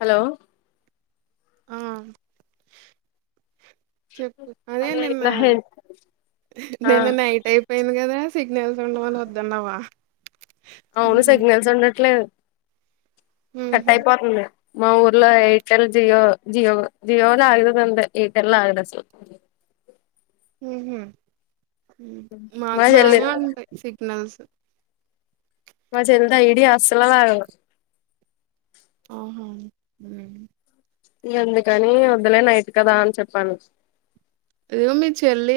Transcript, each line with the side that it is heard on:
left: Hello
right: ఆ చెప్పు అదే నిన్న
left: నా హెడ్ ఆ
right: నిన్న నైట్ అయిపోయింది కదా సిగ్నేెల్ సౌండ్ వల్ల వద్దన్నవ్వ
left: అవును సిగ్నల్స్ ఉండట్లేదు కట్
right: హుహు.
left: అయిపోతుంది మా ఊర్లో ఏయిర్టెల్ జియో జియో జియోనే అగుతాదాంతే ఏయిర్టెల్ ఆగదసలు
right: ఉహు మాకు
left: మా చెల్లి
right: బానే ఉంటాయి సిగ్నల్స్
left: మా సెల్ ద ఇడి [unintelligible] అసలు ఆగదు
right: ఆహా ఉమ్
left: ఎందుకని వదులే, నైట్ కదా అని చెప్పాను
right: ఇదిగో మీ చెల్లి,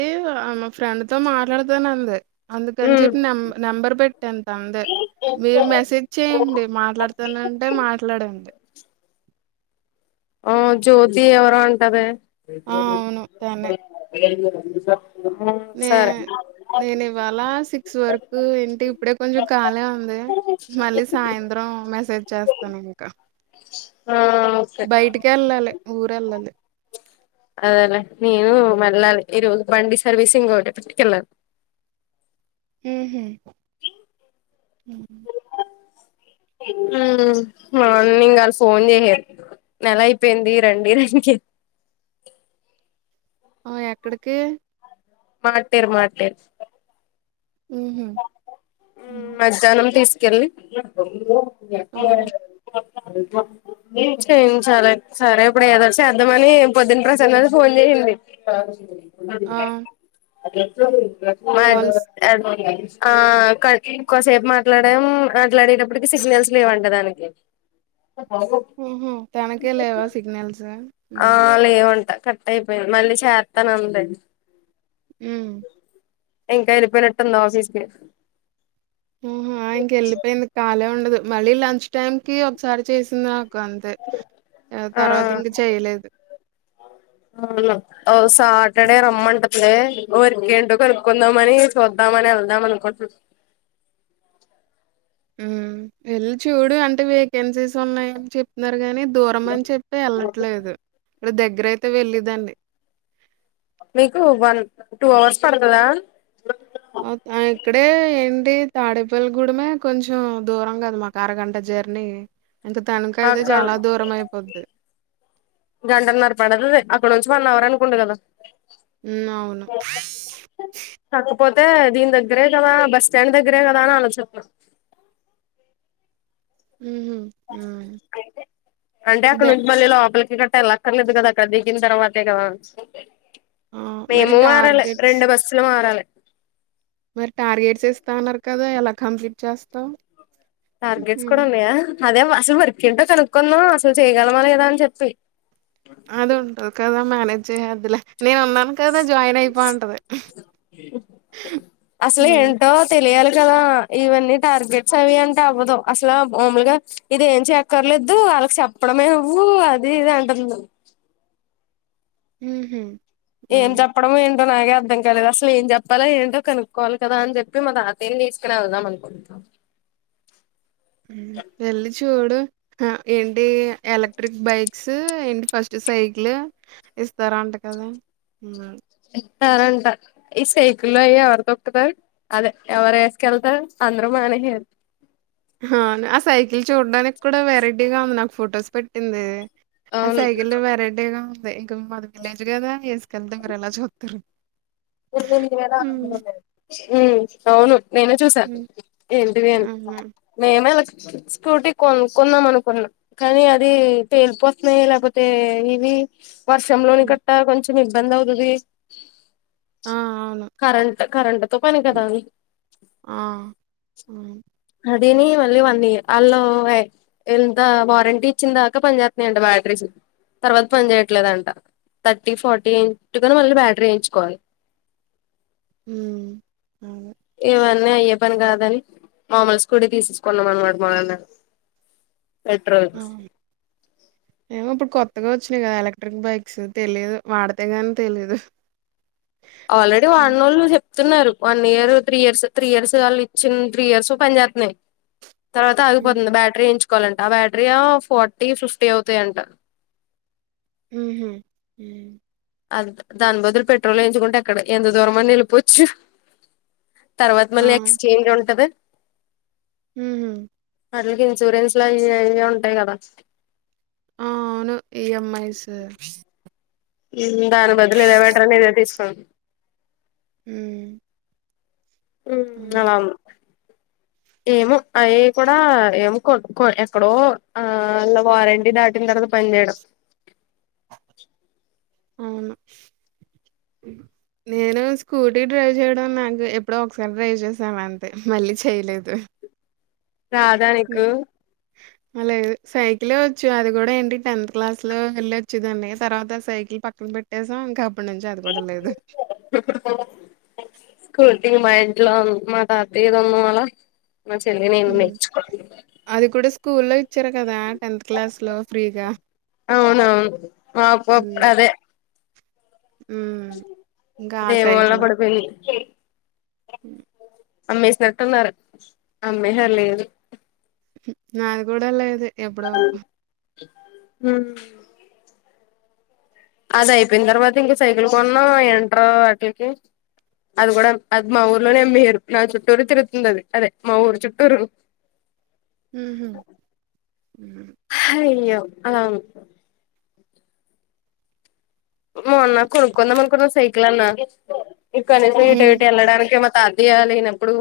right: మా ఫ్రెండ్ తో మాట్లాడుతానంది అందుకని
left: ఉమ్
right: చెప్పి నెం నెంబర్ పెట్టా దందే మీరు మెసేజ్ చెయండి మాట్లాడుతనంటే మాట్లాడండి
left: ఆ జ్యోతి ఎవరో ఉంటది
right: ఆ! అవును. తనే.
left: శిరీష [inaudible]
right: నే నేను ఇవాళ సిక్స్ వరకు ఏంటి ఇప్పుడే కొంచెం ఖాళే ఉంది మళ్ళీ సాయంత్రం మెసేజ్ చేస్తాను ఇంకా
left: ఆ ఓకే
right: బయటికెల్లాలి ఊరెళ్ళాలీ
left: మళ్ళ ఈ రోజు బండి సర్వీసింగ్ ఉంటే పట్టుకెళ్లారు
right: ఉహు ఉమ్.
left: ఉమ్ మార్నింగ్ ఆళ్ళు ఫోన్ చేయారు నెల అయిపోయింది రండి రనికి
right: ఆ ఎక్కడికి
left: మాటేరు మాటేరు
right: ఉహు
left: ఉమ్ మధ్యాహ్నం తీసు కెళ్ళి
right: ఓ
left: [inaudible] సరే సరే సరే ఇప్పుడు ఏదో చేద్దామని పొద్దున ప్రశాంతది ఫోన్ చేసింది [inaudible]
right: ఆ
left: అట్లా
right: కాల్స్
left: వచ్చేవి [unintelligible] ఆ ఇంకోసేపు మాట్లాడం మాట్లాడినప్పటికి సిగ్నల్స్ లేవంట దానికి
right: మ్ హ్ తనకే లేవా సిగ్నల్స్
left: ఆ
right: ఉమ్
left: లేవ కొంట కట్ అయిపోయిం మళ్ళీ చేత్తనంది.
right: మ్
left: ఇంకా ఎల్లిపోయినట్టుంది ఆఫీస్కి
right: ఆహా ఇంకెళ్ళిపోయింది కాలే ఉం డదు. మళ్ళీ లంచ్ టైమ్కి ఒకసారి చేసిన్
left: ఆ
right: చేయలేదు
left: ఆ సాటర్డే రమ్మంట ది. ఒరికేంటో కనుక్కుందాం అని చూద్దామని ఎళ్దాం అనుకున్
right: మ్ వెళ్ళి చూడు అంటే వేకెన్సీస్ ఉన్నాయి అని చెప్తున్నర్ గాని దూరం అని చెప్పి ఎళ్ళట్లేదు. ఇక్కడ దగ్గరయితే వెళ్ళేదాన్ని
left: మీకు వన్ టూ అవర్స్ పడతదా
right: ఆ ఇక్కడే ఏంటి తాడేపల్లి గూడమే కొంచం దూరం కదా మాకు అరగంట జర్నీ ఇంకా తనకయితే
left: అక్కడ
right: చాలా దూరం అయిపోద్ది
left: గంటన్నర పడ్తది. అక్కడ్ నుంచి వన్ అవర్ అనుకుంట కదా
right: మ్ అవును
left: తే దీన్ దగ్గరే కదా బస్ స్టాండ్ దగ్గరే కదా అని ఆలోచిస్
right: హుహు. హ్మ్.
left: అంటే
right: అదే.
left: అక్కడ్నుంచి మళ్ళీ లోపల్ [unintelligible] అక్కడ్నే కదా అక్కడ దిగిన తర్వాతే కదా
right: ఆ! మరి
left: మేము మారాలె
right: టార్గెట్స్
left: రెండు బస్సులు మారాలె
right: మరి టార్గెట్స్ ఇస్తాన్నార్ కదా ఎలా కంప్లీట్ చేస్తావ్
left: టార్గెట్స్ కుడా ఉన్నయా అదే అసల్ వర్క్ ఏంటో కనుక్కుందాం అసల్ చేయగలమా లేదా అన్ చెప్పి
right: అందుంటద్ కదా మేనేజ్ చే అద్దులే నేన్ ఉన్నాను కదా జాయిన్ అయిపో అంటది.
left: అసలు ఏంటో తెలియాలి కదా ఇవన్నీ టార్గెట్స్ అవి అంటే అవ్వదు. అసలా మామూల్గా ఇది ఏం చెయక్కర్లేదు వాళ్ళకి చెప్పడమే అవ్వు అది ఇది అంటుంది.
right: మ్ హ్
left: ఏం చెప్పడం ఏంటి అ నాగే అర్థం కాలేదు అసలు ఏం చెప్పాలో ఏంటో కనుక్కోవాలి కదా అని చెప్పి మా తాతయ్యని తీసుకుని వెళ్దాం అనుకుంటాం
right: వెళ్ళి చూడు ఆ ఏంటి ఎలెక్ట్రిక్ బైక్ స్ ఏంటి ఫస్ట్ సైకిల్ ఇస్తారా అంట కదా
left: ఇస్తారుంట ఈ సైకిల్లో అయి ఎవరు తొక్కుతారు అదే ఎవరు వేసుకెళ్తారు అందరుూ మానేసేరు
right: ఆ సైకిల్ చూడడానికి కూడా వెరైటీగా ఉంది నాకు ఫొటోస్ పెట్టింది ఆ
left: అవును
right: సైకిల్ వెరైటీగా ఇ మాది విలేజ్ కదా వసుకెళ్ళతే ఒక లాగా చూస్తారు
left: మ్మ్ అవును నేనే చూసాను
right: హ్మ్
left: ఏంటివే
right: అవును
left: నేమేల స్కూటీ కొనుకున్నాం అనుకున్నాం కానీ అది పేలిపోతున్నాయి లేకపోతే ఇవి వర్షంలోని
right: హ్మ్
left: గట్ట కొంచెం ఇబ్బంది అవుతది
right: ఆ! అవును.
left: కరెంట్ కరెంట్తో పని కదా
right: ఆ! అవును.
left: అది దీని మళ్ళీ వన్ ఇయర్ వాళ్ళు ఎంత వారంటీ ఇచ్చిన దాకా పని చేేస్తున్నాయింట బ్యాటరీస్ తర్వాత పని చేేయట్లేదుంట థర్టీ ఫార్టీ ఇంచుకని మళ్ళీ బ్యాటరీ వేయించుకోవాలి
right: మ్మ్ అవును
left: ఇవన్నీ అయ్యే పని కాదని మామూలు స్కూటీ తీసేసుకున్నాం అన్నాడు మ నాన్న
right: ఆ ఏమో ఇప్పుడు కొత్తగా వచ్చినయి కదా ఎలక్ట్రిక్ బైక్స్ తెలియదు వాడితే గాని తెలిదు
left: ఆల్రెడీ వాడినోళ్ళు చెప్ చెప్స్తుతున్నారు one year three years three years వాళ్ళు ఇచ్చిన త్రీ ఇయర్స్ పని చేస్తున్నాయి తర్వాత
right: హ్మ్.
left: ఆగిపోతుంది బ్యాటరీ ఏయించు కోవాలంట ఆ బ్యాటరీ ఆ ఫార్టీ ఫిఫ్టీ అవుతాయింట
right: మ్మ్ హ్మ్ హ్మ్
left: అ దాని బదులు పెట్రోల్ వయించుకుంటే ఎక్కడ ఎంత దూరం అన్న వేళిపోవచ్చు తర్వాత
right: ఆ!
left: మళ్ళీ ఎక్స్చేంజ్ ఉంటది
right: హ్మ్
left: వాటిలికి ఇన్సూరెన్స్ అయి అయి ఉంటాయి కదా
right: ఆ అవును ఈఎంఐస్
left: దాని బదులు ఇదే బెటర్ అని ఇదే తీసుకునాం
right: హ్మ్
left: మ్మ్ అవును ఏమో అవీ కూడా ఏమ్ కోట్కో ఎక్కడో ఆ ఆలా వారంటీ దాటిన తర్వాత పని జెయడం.
right: ఆ నేను స్కూటీ డ్రైవ్ చేయడం నాక్ ఎప్పుడో ఒకసారి డ్రైవ్ చేశా అంతే మళ్ళీ చేయలేదు.
left: రాధా నీ.
right: అ లేదు సైకిలే వచ్చు అది గుడా ఏంటి టెన్త్ క్లాస్ లో వెళ్లొచ్చేదాన్ని తర్వాత సైకిల్ పక్కన పెట్టేసాం ఇంకా. ఇప్పునుంచి అది కూడా లేదు.
left: ఇది మా ఇంట్లో మా తాతయ్యదుంది మాలా.
right: ఉమ్ అది కూడా స్కూల్ లో. చ్చారు కదా టెన్త్ క్లాస్ లో ఫ్రీగా.
left: అవునవును. మాపోప్పు
right: హ్మ్.
left: అదే.
right: హ్మ్. ఇంకా ఆ
left: అదే వాన్లొ పడిపోయింది.
right: ఉమ్.
left: అమ్మేస్నట్టున్నరూ అమ్మేసర్ లేదు.
right: నాద్ గుడా లేదే. ఎప్పుడో.
left: ఉమ్. అధైపోయినతర్వత ఇంక సైకిల్ కొన్నాం ఎంట్ర అట్లికీ అది కూడా అది మా ఊర్లోనే అమ్మెహారు నాచుట్టూరు తిరుగుతుంది అది అదే మా ఊరు చుట్టూరు.
right: హు హ్మ్
left: అయ్యో ఆ. మొన్న కొనుక్కుందామనుకున్న సైకిల్ అన్న. ఇక్కనుంచి
right: హ్మ్.
left: ఎటెటు ఎల్లాడానీకైన. తాతయ్య లేనప్పుడు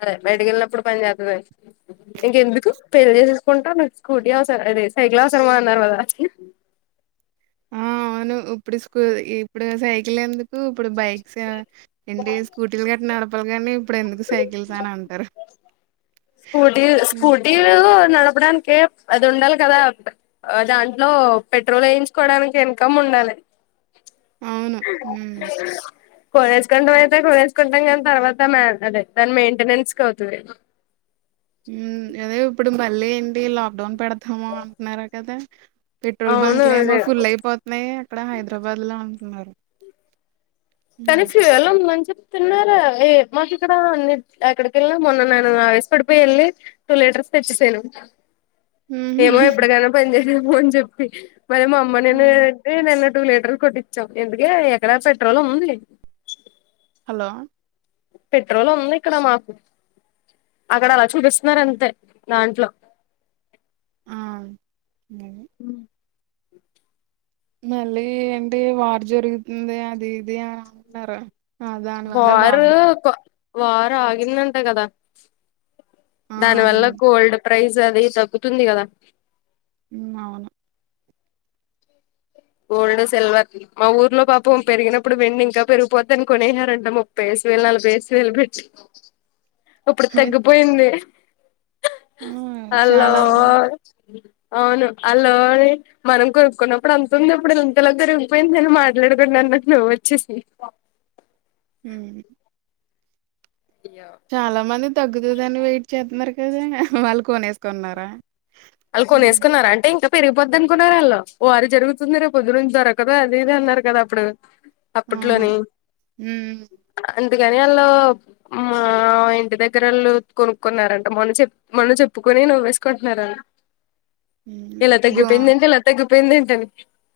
left: అదే బయటకి వెళ్ళినప్పుడు పన్జెత్తది ఇంకెందుకు పెల్లే చేసేసుకుంటాను స్కూటీ అవస అదే సైకిల్ అవసరమా అన్నారు గదా.
right: ఆ అవును ఇప్పుడు స్కూ ఇప్పుడు సైకిల్ ఎందుక్. ఉమ్ ఇప్పుడు బైక్స్ ఆ ఏంటి స్కూటీలు గట్టి నడపాలి గానీ. ఇప్పుడెందుకు సైకిల్స అనంటారు.
left: స్కూటీ స్కూటీలు. నడపడానికే అది ఉండాలి కదా దాంట్లో పెట్రోల్ ఎయించుకోడానికి ఇన్కమ్ ఉండాలి.
right: అవును ఉమ్.
left: కొనేస్కుంటాం ఐతే కొనేస్. కుంటాం గాని తర్వాత మాంటాదీ దాని మెయింటెనెన్స్ కి అవుతుంది.
right: ఉమ్ అదే ఇప్పుడు మళ్ళీ ఏంటి లాక్డౌన్ పెడతాము అంటున్నరూ కదా. పెట్రోల్
left: అవును
right: బంక్లు ఏమో
left: అదే
right: ఫుల్ ఐపోత్నయ్ అక్కడ హైదరాబాద్ లో. ఉన్నారు.
left: తనీసి ఎలా మంచి. తన్నారా ఏ మాక్ ఇక్కడ ఎక్కదికెళ్ళం మొన్న న్నను ఆవేశపడిపోయి వెళ్ళి టూ లీటర్స్ తెచ్చేసాను.
right: హుహు.
left: ఏమో ఎప్పడికైనా పన్ జయ్. తేమ అని చెపి మరి మా అమ్మ నేను
right: హ్మ్.
left: ఏంటే నన్ను టూ లీటర్లు కోటిచావ్ ఎందుకే ఎక్కడ పెట్రోల్ ఉంది
right: హలో
left: పెట్రోల్ ఉంది ఇక్కడ మాకు అక్కడ అలా చూపిస్తున్నారు అంతే దాంట్లో
right: మా
left: ఉ
right: మళ్ళీ ఏంటి వారు జరుగుతుంది అది ఇది అని అంటున్నారు ఆ! దానివల్ల
left: బారు
right: లాక్‌డౌన్
left: కో వారు ఆగిందంట కదా
right: ఆ!
left: దాని వల్ల
right: ఆగింది.
left: గోల్డ్ ప్రైజ్ అది తగ్గుతుంది కదా
right: ఉమ్ అవును
left: గోల్డ్ సిల్వర్ మా ఊర్లో పాపం పెరిగినప్పుడు వెండి ఇంకా పెరిగిపోద్ద అని కొన్నారంటా ముప్పై వేసు వేలు నలభై వేసు వేలు పెట్టి ఇప్పుడు తగ్గిపోయింది
right: ఆ
left: హలో
right: చాలా
left: అవును హలో అని మనం కొనుక్కున్నప్పుడు అంత తుంది అప్పుడు ఇంతలో జరిగిపోయిందిని మాట్లాడుకుండా అన్నకు నువ్ వచ్చేసి
right: ఉమ్ చాలా మంది తగ్గుతుందని వెయిట్ చేస్తున్నారు నిజంగా వాలు కోనేస్కునారా
left: వాళ్ కొన్స్కునార్ అంటే ఇంకా పెరిగిపోద్ అనుకున్నారు వాళ్ళ వారు జరుగుతుంది రేపు పొద్దు నుంచి దొరకదు అదిది అన్నారు కదా అప్పుడు
right: అవును.
left: అపుట్లోని
right: హ్మ్.
left: అన్ అందుకని వాళ్ళు మా ఇంటి దగ్గర వాళ్ళు కొనుక్కున్నారంట మొన్న చెప్ మొన్ను చెప్పుకొని నవ్వకుంటున్నారు
right: హ్మ్.
left: ఎలా
right: గో
left: తగిపోయిందేంటి ఎలా తగ్గి యింది ఏంటని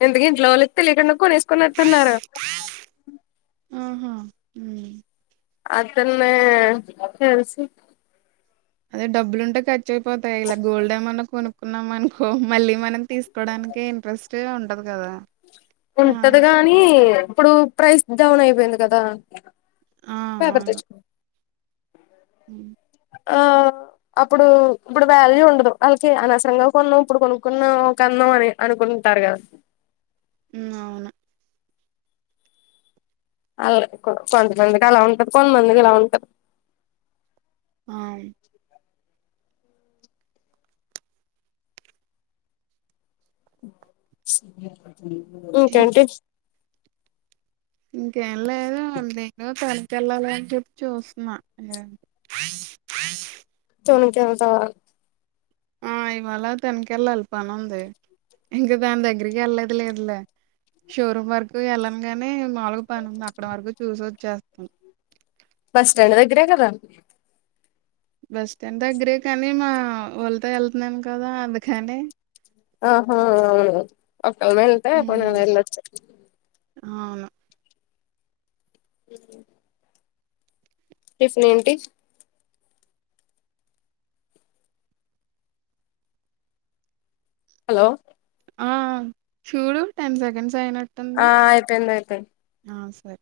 left: అంతుకే ఇంట్లో వాళ్ళకి తెలీకుండా కాన్స్ కొనుతున్నారు
right: ఉమ్
left: అతనే తెలిసి
right: అది డబ్బుంటే కాట్ కార్చేపోతాయి ఇలా గోల్డె ఏమయినా కొను కున్నాం అనుకో మళ్ళీ మనం తీసుకోడానికే ఇంట్రెస్ట్ ఉండదు కదా ఆ!
left: ఉంటది గాని ఇప్పుడు ప్రైస్ డౌన్ అయిపోయింది కదా
right: ఆ!
left: పేపర్ తెచ్చుకొని
right: అ
left: ఆ అప్పుడు ఇప్పుడు వాల్యూ ఉండదు వాళ్ళకి అనవసరంగా కొన్నాం ఇప్పుడు కొనుక్కున్నా కన్నాం అని అనుకుంటారు కదా
right: హ్మ్. అవును
left: అలా కొంతమందికి అలా ఉంటది కొంతమందికి అలా ఉంటారు
right: ఆ
left: స
right: ఇప్
left: ఇకాంటే
right: ఇంకేం లేదు వాళ్ళ నేను తల్ ల చూసన్నా ఏ
left: చ ను త తాల
right: ఆ ఇవాళ తనక వెళ్ళాలి పని ఉంది ఇంకా దాని దగ్గరికి వెళ్ళదు లేదులే షోరూమ్ వరకు వెళ్ళను గాని మాములుగు పని ఉంది అక్కడ వరకు చూసి వచ్చేస్తాం
left: బస్ స్టాండ్ దగ్గరే కద
right: బస్ స్టాండ్ దగ్గరే కానీ మా వాళ్ళతో వెళ్తున్నాను కదా అందుకని
left: ఆహా అవును ఒకక్కాలమ వెళ్ంటా అప్పు నా
right: హ్మ్.
left: వెళ్ళచ్చే
right: అవును
left: ఇ టిఫన్ ఏంటి హలో
right: ఆ చూడు టెన్ సెకండ్స్ అయినట్టు
left: ఆ ఆయితే ఎంతయితే
right: స